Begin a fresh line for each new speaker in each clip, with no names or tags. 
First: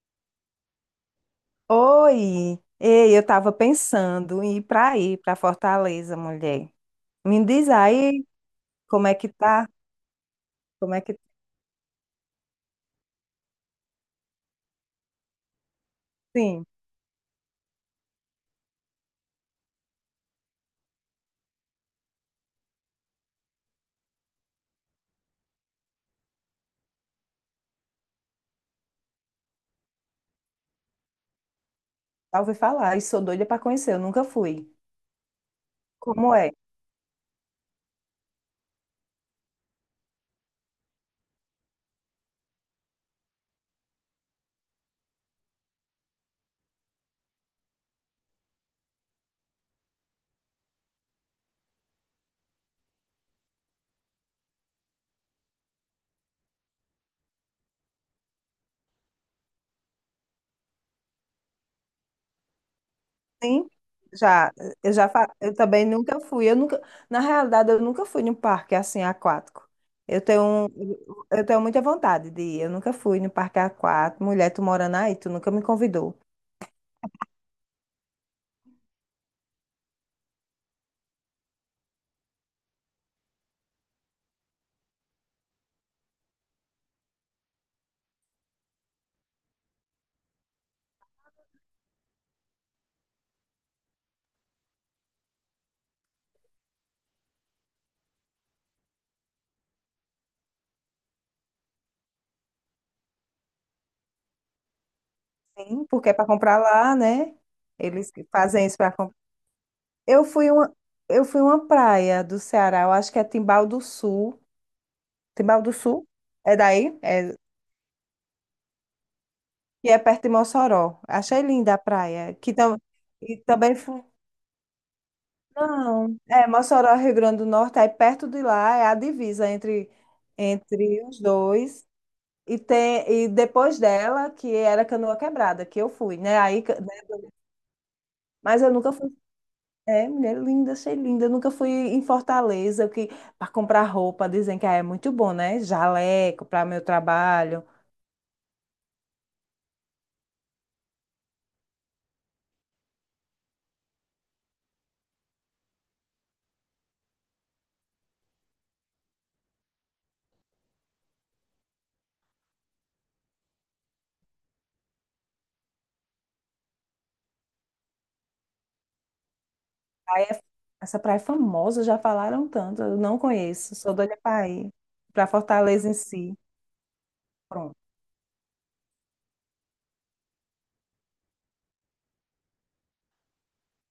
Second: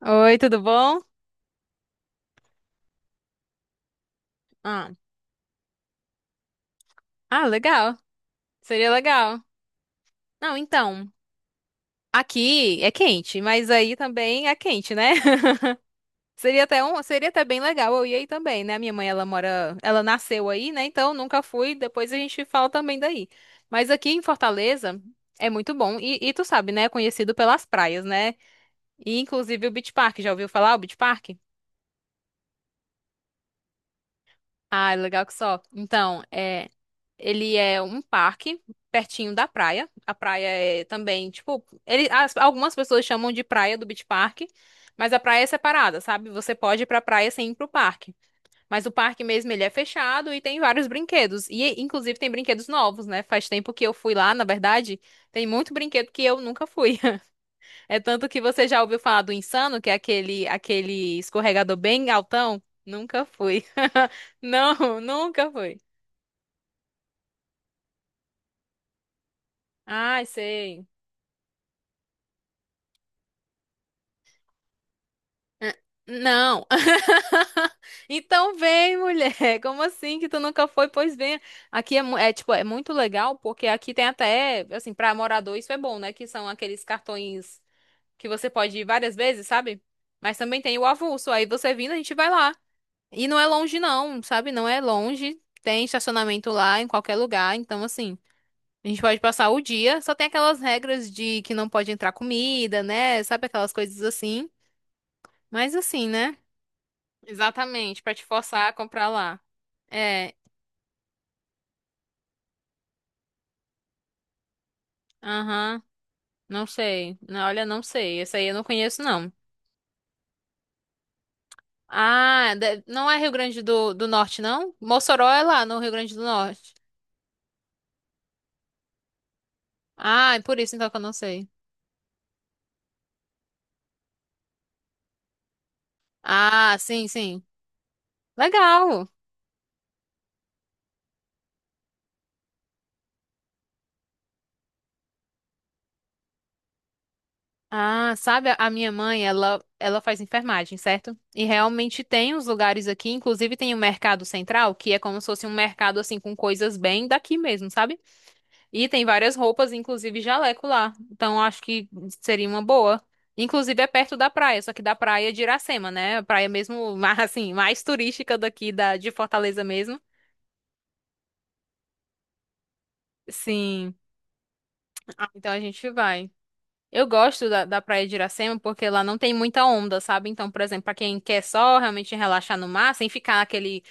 Oi, tudo bom?
Oi, ei, eu estava pensando em ir para
Ah,
aí, para Fortaleza, mulher. Me
ah,
diz
legal.
aí
Seria
como é que
legal.
tá?
Não,
Como é
então,
que
aqui é quente, mas aí também é quente, né?
sim?
Seria até bem legal eu ir aí também, né? Minha mãe, ela nasceu aí, né? Então nunca fui, depois a gente fala também daí. Mas aqui em Fortaleza é muito bom e tu sabe, né? É conhecido pelas praias, né? E inclusive o Beach Park, já ouviu falar o Beach Park?
Já ouvi falar e sou doida para conhecer, eu nunca fui.
Ah, é legal que só. Então,
Como é?
é Ele é um parque pertinho da praia. A praia é também, tipo, ele, algumas pessoas chamam de praia do Beach Park, mas a praia é separada, sabe? Você pode ir pra praia sem ir pro parque. Mas o parque mesmo, ele é fechado e tem vários brinquedos. E, inclusive, tem brinquedos novos, né? Faz tempo que eu fui lá, na verdade, tem muito brinquedo que eu nunca fui. É tanto que você já ouviu falar do Insano, que é aquele escorregador bem altão? Nunca fui.
Sim? Já,
Não, nunca
eu
fui.
também nunca fui. Eu nunca, na realidade, eu nunca fui num parque assim aquático. Eu
Ai,
tenho,
sei.
um- eu tenho muita vontade de ir. Eu nunca fui no parque aquático. Mulher, tu morando aí, tu nunca me
Ah,
convidou.
não. Então vem, mulher. Como assim que tu nunca foi? Pois vem. Aqui é, tipo, é muito legal porque aqui tem até, assim, para morador isso é bom, né? Que são aqueles cartões que você pode ir várias vezes, sabe? Mas também tem o avulso. Aí você vindo, a gente vai lá. E não é longe não, sabe? Não é longe. Tem estacionamento lá em qualquer lugar, então assim, a gente pode passar o dia. Só tem aquelas regras de que não pode entrar comida, né? Sabe aquelas coisas assim. Mas
Sim,
assim,
porque é para
né?
comprar lá, né?
Exatamente,
Eles
pra te
que fazem
forçar a
isso para
comprar lá.
Eu
É,
fui uma, eu fui uma praia do Ceará, eu acho que é Timbal do Sul. Timbal do
aham,
Sul? É
não
daí?
sei.
É,
Não, olha, não sei. Essa aí eu não conheço, não.
que é perto de Mossoró. Achei linda a praia. Que
Ah,
tam,
não é Rio
e
Grande
também
do,
fui.
do Norte, não? Mossoró é lá no Rio Grande
Não,
do
é
Norte.
Mossoró, Rio Grande do Norte, aí perto de lá é a divisa entre,
Ah, é por isso então que eu
entre
não
os
sei.
dois. E depois dela, que era Canoa Quebrada, que eu fui, né?
Ah, sim, sim.
Mas eu nunca
Legal.
fui. É, mulher linda, achei linda. Eu nunca fui em Fortaleza que para comprar roupa, dizem que ah, é muito bom, né? Jaleco para meu trabalho.
Ah, sabe, a minha mãe, ela faz enfermagem, certo? E realmente tem uns lugares aqui, inclusive tem o Mercado Central, que é como se fosse um mercado, assim, com coisas bem daqui mesmo, sabe? E tem várias roupas, inclusive jaleco lá. Então acho que seria uma boa. Inclusive é perto da praia, só que da praia de Iracema, né? A praia mesmo, assim, mais turística daqui de Fortaleza mesmo.
Praia- essa praia é famosa, já falaram tanto. Eu não conheço, sou
Sim.
doida para ir para
Ah, então a gente
Fortaleza em
vai.
si.
Eu gosto
Pronto.
da praia de Iracema porque lá não tem muita onda, sabe? Então, por exemplo, pra quem quer só realmente relaxar no mar, sem ficar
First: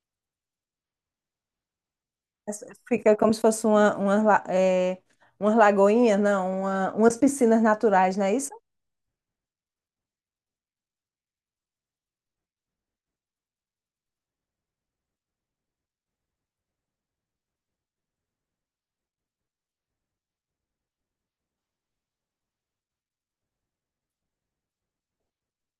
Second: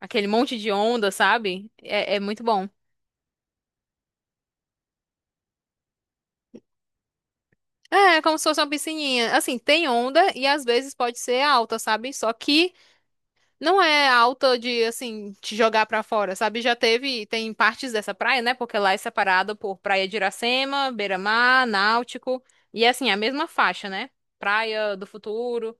aquele monte de onda, sabe? É, muito bom.
Fica como se fosse é, umas lagoinhas, não, uma- umas piscinas
É,
naturais,
é
não é
como se
isso?
fosse uma piscininha. Assim, tem onda e às vezes pode ser alta, sabe? Só que não é alta de, assim, te jogar pra fora, sabe? Tem partes dessa praia, né? Porque lá é separada por Praia de Iracema, Beira-Mar, Náutico. E, assim, é a mesma faixa, né? Praia do Futuro.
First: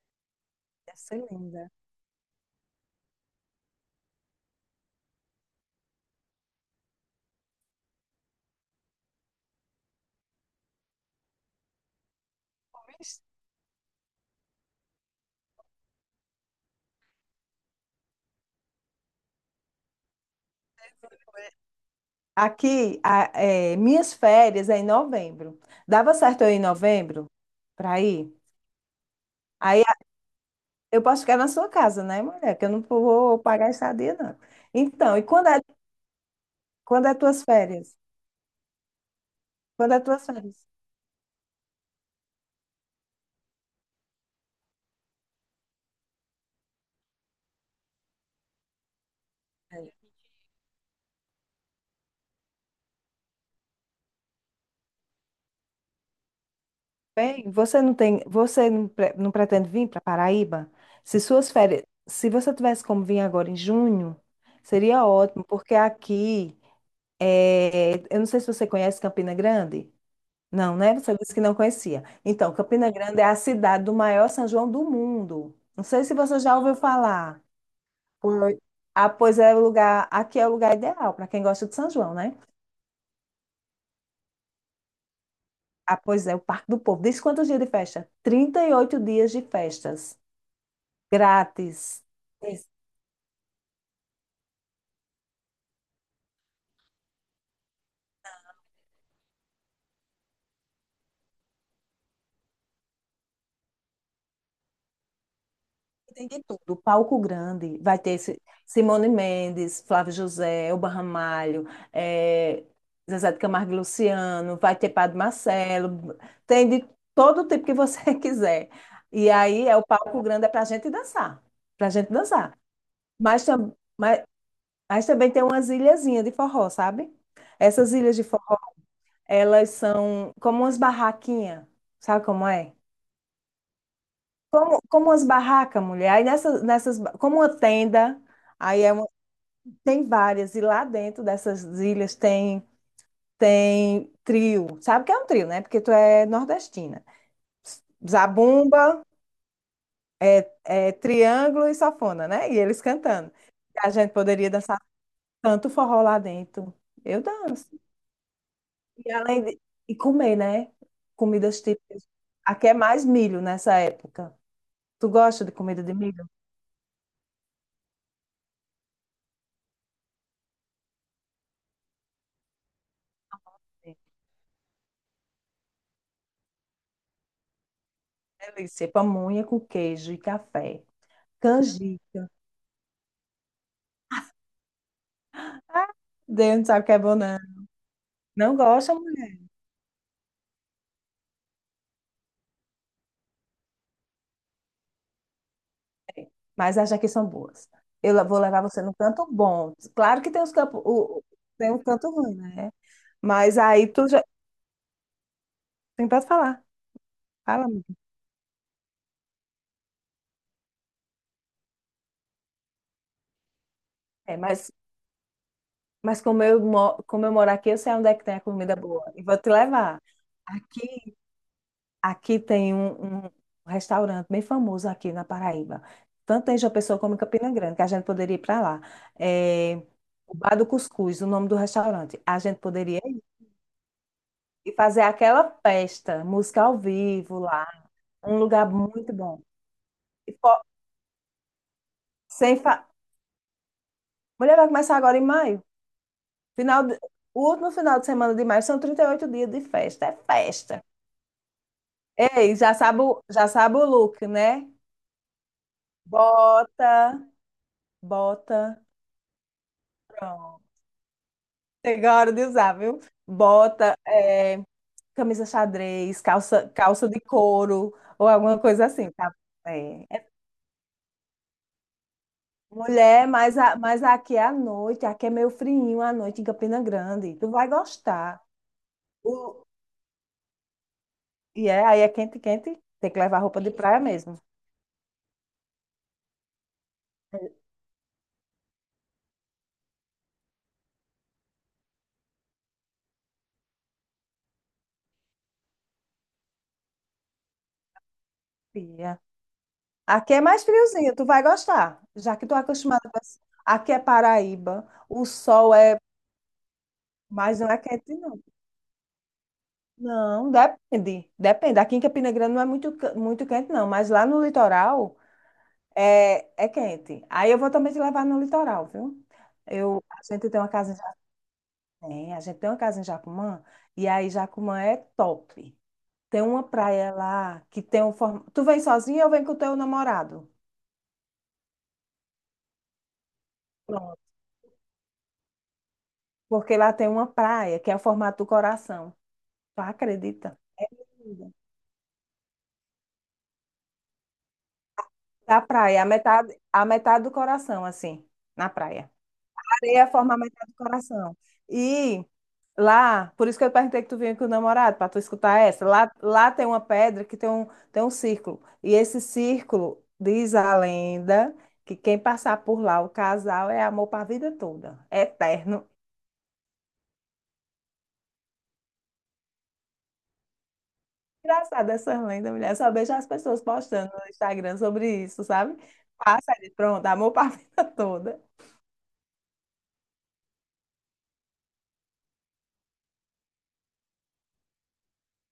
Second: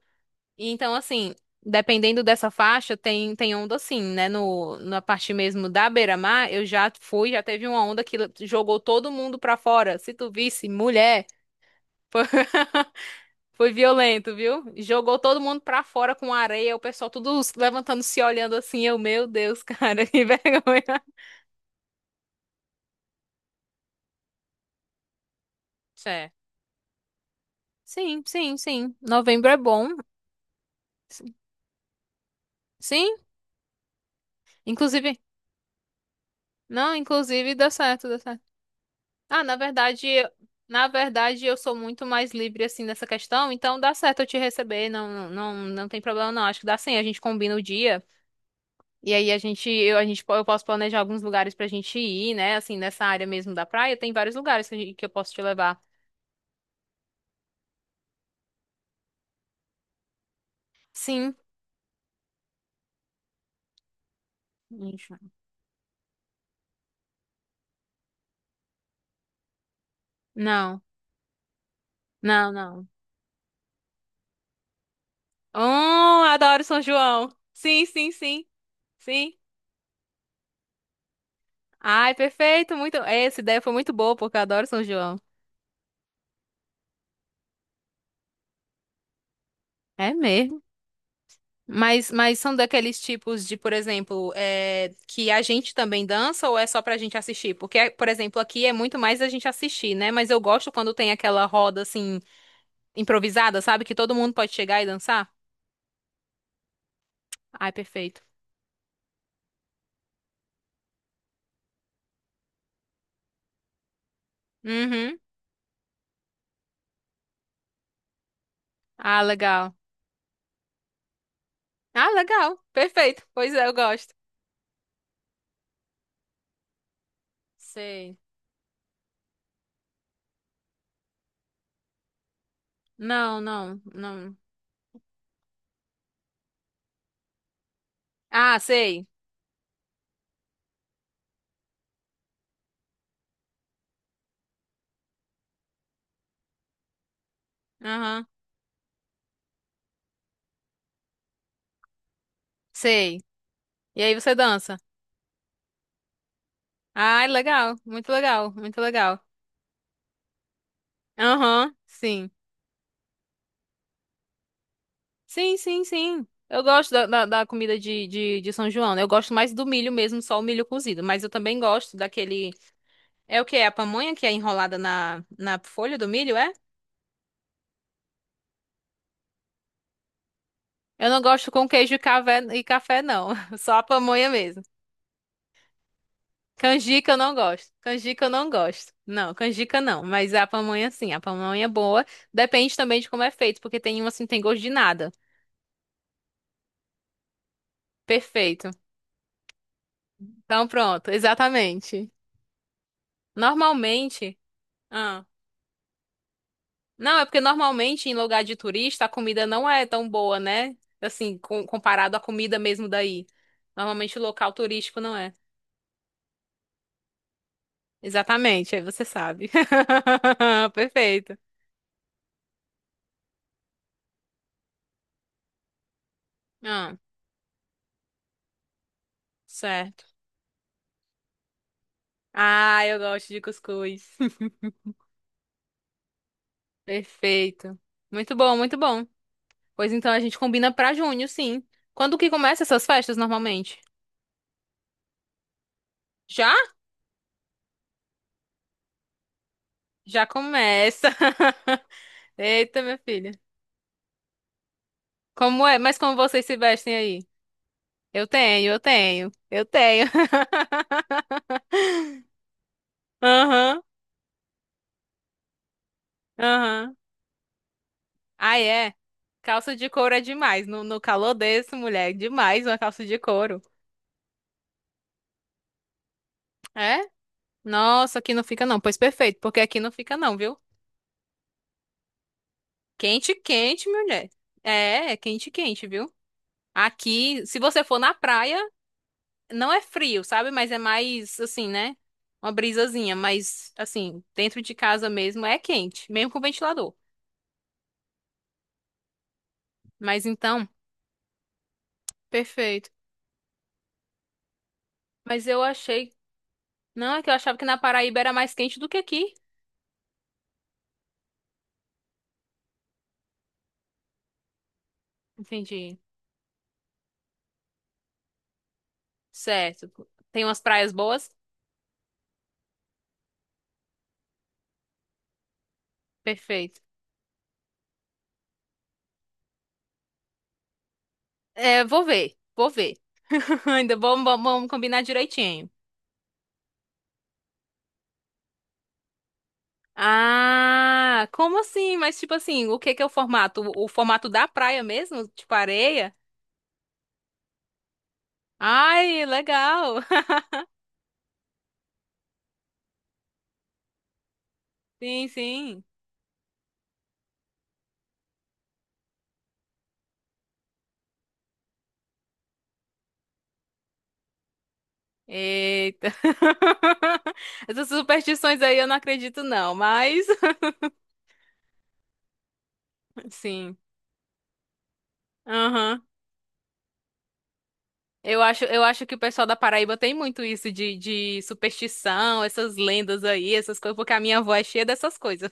E, então,
Deve ser
assim,
linda.
dependendo dessa faixa, tem onda, assim, né? No, na parte mesmo da Beira-Mar, eu já fui, já teve uma onda que jogou todo mundo pra fora. Se tu visse, mulher. Foi violento, viu? Jogou todo mundo pra fora com areia, o pessoal tudo levantando, se olhando assim. Eu, meu Deus, cara, que vergonha.
Aqui, a- é, minhas férias é em novembro. Dava
É.
certo eu ir em novembro para
Sim,
ir?
sim, sim. Novembro é
Aí
bom.
eu posso ficar na sua casa, né, mulher? Que eu não
Sim,
vou pagar a estadia, não.
inclusive.
Então, e quando é,
Não,
quando é tuas
inclusive dá
férias?
certo, dá certo. Ah,
Quando é tuas férias?
na verdade eu sou muito mais livre assim nessa questão, então dá certo eu te receber, não, não, não tem problema não. Acho que dá sim, a gente combina o dia. E aí a gente, eu, a gente, po- eu posso planejar alguns lugares pra gente ir, né? Assim, nessa área mesmo da praia, tem vários lugares que, que eu posso te levar.
Bem, você não tem, você não, pre- não pretende vir para Paraíba? Se
Sim.
suas férias, se você tivesse como vir agora em junho, seria
Ixi,
ótimo, porque aqui, é, eu não sei se você conhece Campina Grande. Não,
não,
né? Você disse que não conhecia.
não,
Então,
não.
Campina Grande é a cidade do maior São João do mundo. Não sei se
Oh,
você já
adoro
ouviu
São João.
falar.
Sim, sim, sim,
Pois- Ah,
sim.
pois é o lugar, aqui é o lugar ideal para quem gosta de São
Ai,
João, né?
perfeito, muito. Essa ideia foi muito boa, porque eu adoro São João.
Ah, pois é, o Parque do Povo. Diz quantos dias de festa? 38 dias de
É
festas,
mesmo.
grátis.
Mas, são
Esse-
daqueles tipos de, por exemplo, que a gente também dança ou é só pra gente assistir? Porque, por exemplo, aqui é muito mais a gente assistir, né? Mas eu gosto quando tem aquela roda assim, improvisada, sabe? Que todo mundo pode chegar e dançar.
Tem de tudo, palco
Ai,
grande, vai ter
perfeito.
Simone Mendes, Flávio José, Elba Ramalho, eh, Zezé de Camargo e Luciano, vai ter Padre
Uhum.
Marcelo, tem de todo tipo que você quiser.
Ah,
E aí
legal.
é o palco grande, é para a gente dançar, para a
Ah,
gente
legal.
dançar.
Perfeito.
Mas
Pois é, eu
também.
gosto.
Mas também tem umas ilhazinhas de forró, sabe? Essas ilhas
Sei.
de forró, elas são como umas barraquinhas, sabe como é?
Não, não, não.
Como, como umas barracas, mulher. Aí nessas, nessas, ba- como uma tenda,
Ah,
aí é
sei.
uma- tem várias, e lá dentro dessas ilhas tem, tem trio. Sabe o que é um trio, né? Porque tu é nordestina.
Aham.
Zabumba, é, é triângulo e sanfona, né? E eles
Sei.
cantando. A
E
gente
aí você
poderia
dança.
dançar tanto forró lá dentro. Eu
Ai,
danço.
legal. Muito legal, muito
E
legal.
além de... E comer, né? Comidas
Aham,
típicas.
sim.
Aqui é mais milho nessa época. Tu gosta de
Sim,
comida
sim,
de milho?
sim. Eu gosto da comida de São João, né? Eu gosto mais do milho mesmo, só o milho cozido. Mas eu também gosto daquele. É o que? É a
Sim.
pamonha que é enrolada na folha do milho, é?
Delícia. Pamonha com queijo e café.
Eu não gosto com queijo e
Canjica.
café, não. Só a pamonha mesmo.
Deus não sabe o que é
Canjica
bom,
eu não
não.
gosto. Canjica eu não
Não
gosto.
gosta,
Não,
mulher.
canjica não. Mas a pamonha sim. A pamonha é boa. Depende também de como é feito, porque tem uma assim, que tem gosto de nada.
Mas acha que são boas. Vou levar
Perfeito.
você num canto bom. Claro que tem os
Então
campos,
pronto,
tem um
exatamente.
canto ruim, né? Mas aí tu já
Normalmente. Ah,
tem para falar.
não, é porque
Fala, amiga.
normalmente em lugar de turista a comida não é tão boa, né? Assim, comparado à comida mesmo daí. Normalmente o
É,
local turístico não é.
mas como eu moro aqui, eu sei onde é que tem a
Exatamente,
comida
aí você
boa. E vou
sabe.
te levar. Aqui
Perfeito.
aqui tem um restaurante bem famoso aqui na Paraíba, tanto em João
Ah.
Pessoa como em Campina Grande, que a gente poderia ir para lá. É,
Certo.
o Bar do Cuscuz, o nome do restaurante. A gente
Ah, eu
poderia ir
gosto de cuscuz.
e fazer aquela festa, música ao vivo lá,
Perfeito. Muito
um
bom,
lugar
muito bom.
muito bom.
Pois então a
E
gente
fo-
combina pra junho, sim. Quando que
sem
começa
fa...
essas festas normalmente?
Mulher vai começar agora em maio.
Já?
Final de- O último final de semana de maio são 38 dias de festa, é
Já
festa.
começa.
Ei, já
Eita, minha
sabe,
filha.
já sabe o look, né?
Como é? Mas como vocês se
Bota,
vestem aí? Eu
bota.
tenho, eu tenho, eu tenho.
Pronto. Chegou a hora de usar, viu?
Aham,
Bota é, camisa xadrez, calça,
aham.
calça de couro ou
Ah,
alguma coisa
é.
assim, tá?
Calça de
É,
couro é
é
demais. No calor desse, mulher, é demais uma calça de
mulher, mas,
couro.
mas aqui é à noite, aqui é meio frinho à noite em Campina
É?
Grande. Tu vai
Nossa, aqui
gostar.
não fica não. Pois perfeito, porque
O-
aqui não fica não, viu?
e é, aí é quente, quente. Tem que
Quente,
levar roupa de
quente,
praia
mulher.
mesmo.
É, quente, quente, viu? Aqui, se você for na praia, não é frio, sabe? Mas é mais assim, né? Uma brisazinha, mas assim, dentro de casa mesmo é quente, mesmo com ventilador.
Fia.
Mas
Aqui é mais
então,
friozinho, tu vai gostar, já que tu é
perfeito.
acostumada com esse- Aqui é Paraíba, o
Mas eu
sol é,
achei, não, é que eu achava
mas
que
não
na
é quente.
Paraíba era mais quente do que aqui.
Não, depende. Depende. Aqui em Campina Grande não é muito quente, não. Mas lá no litoral
Entendi.
é, é quente. Aí eu vou também te levar no litoral, viu? Eu,
Certo.
a
Tem
gente tem
umas
uma casa
praias
em
boas?
Jacumã, a gente tem uma casa em Jacumã, e aí Jacumã é top. Tem uma
Perfeito.
praia lá que tem um formato. Tu vem sozinha ou vem com o teu namorado?
É, vou ver, vou ver. Ainda
Pronto.
vamos, vamos combinar direitinho.
Porque lá tem uma praia que é o formato do coração. Tu acredita?
Ah, como assim? Mas tipo assim, o que que é o formato? O formato da praia mesmo? Tipo
Da praia,
areia?
a metade do coração, assim, na praia.
Ai,
Tem
legal.
a forma metade do coração. E lá, por isso que eu perguntei que tu vinha com o namorado, para tu
Sim,
escutar
sim.
essa. Lá tem uma pedra que tem tem um círculo. E esse círculo, diz a lenda, que quem passar por lá, o casal, é amor para a vida toda. É eterno.
Eita. Essas superstições aí eu não acredito não, mas
Engraçado essas lendas, mulher. Eu só vejo as pessoas
sim.
postando no Instagram sobre isso, sabe?
Aham.
Passa ali, pronto, amor para a vida toda.
Eu acho que o pessoal da Paraíba tem muito isso de superstição, essas lendas aí, essas coisas, porque a minha avó é cheia dessas coisas.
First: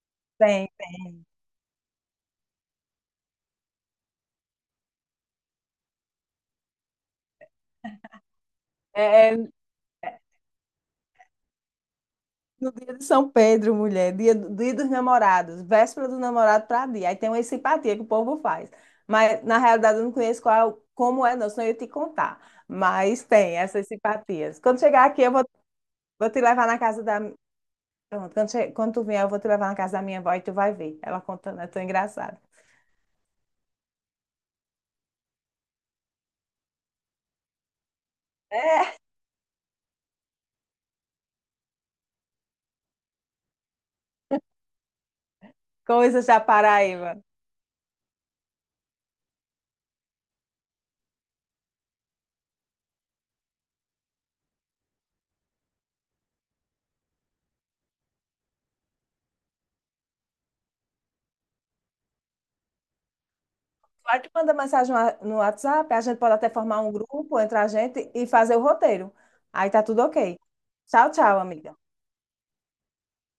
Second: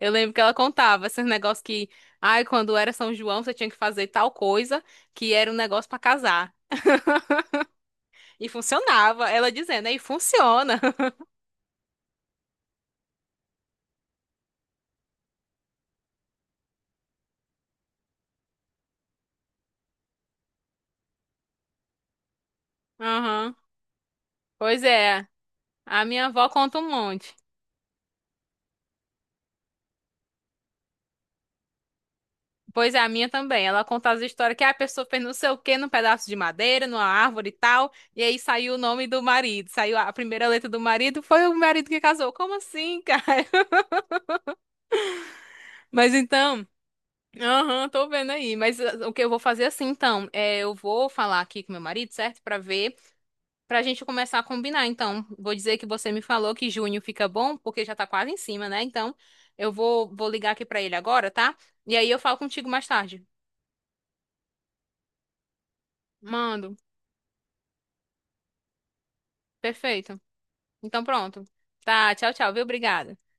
Eu lembro que ela
Tem.
contava esses negócios que, ai, quando era São João, você tinha que fazer tal coisa, que era um negócio pra casar. E
É,
funcionava,
é
ela dizendo, aí funciona.
no dia de São Pedro, mulher, dia, do dia dos namorados, véspera do namorado para dia. Aí tem uma simpatia que o povo faz. Mas, na realidade, eu não conheço qual, como é, não, senão eu ia te contar. Mas
Aham.
tem essas simpatias. Quando
Pois
chegar aqui,
é,
eu vou,
a minha
vou te
avó
levar na
conta um
casa da.
monte.
Pronto, quando tu vier, eu vou te levar na casa da minha avó e tu vai ver. Ela contando, é tão engraçado.
Pois é, a minha também. Ela conta as histórias que a pessoa fez não sei o quê num pedaço de madeira, numa árvore e tal. E aí saiu o nome do marido. Saiu a primeira letra do marido. Foi o marido que casou. Como assim, cara? Mas
Coisas da
então,
Paraíba.
aham, tô vendo aí. Mas o que eu vou fazer é assim, então? É, eu vou falar aqui com meu marido, certo? Pra ver, pra gente começar a combinar. Então, vou dizer que você me falou que junho fica bom, porque já tá quase em cima, né? Então, vou ligar aqui pra ele agora, tá? E aí eu falo contigo mais tarde.
Aí tu manda mensagem no WhatsApp, a gente pode até
Mando.
formar um grupo entre a gente e fazer o roteiro. Aí tá tudo
Perfeito.
ok.
Então
Tchau, tchau,
pronto.
amiga.
Tá, tchau, tchau, viu? Obrigada.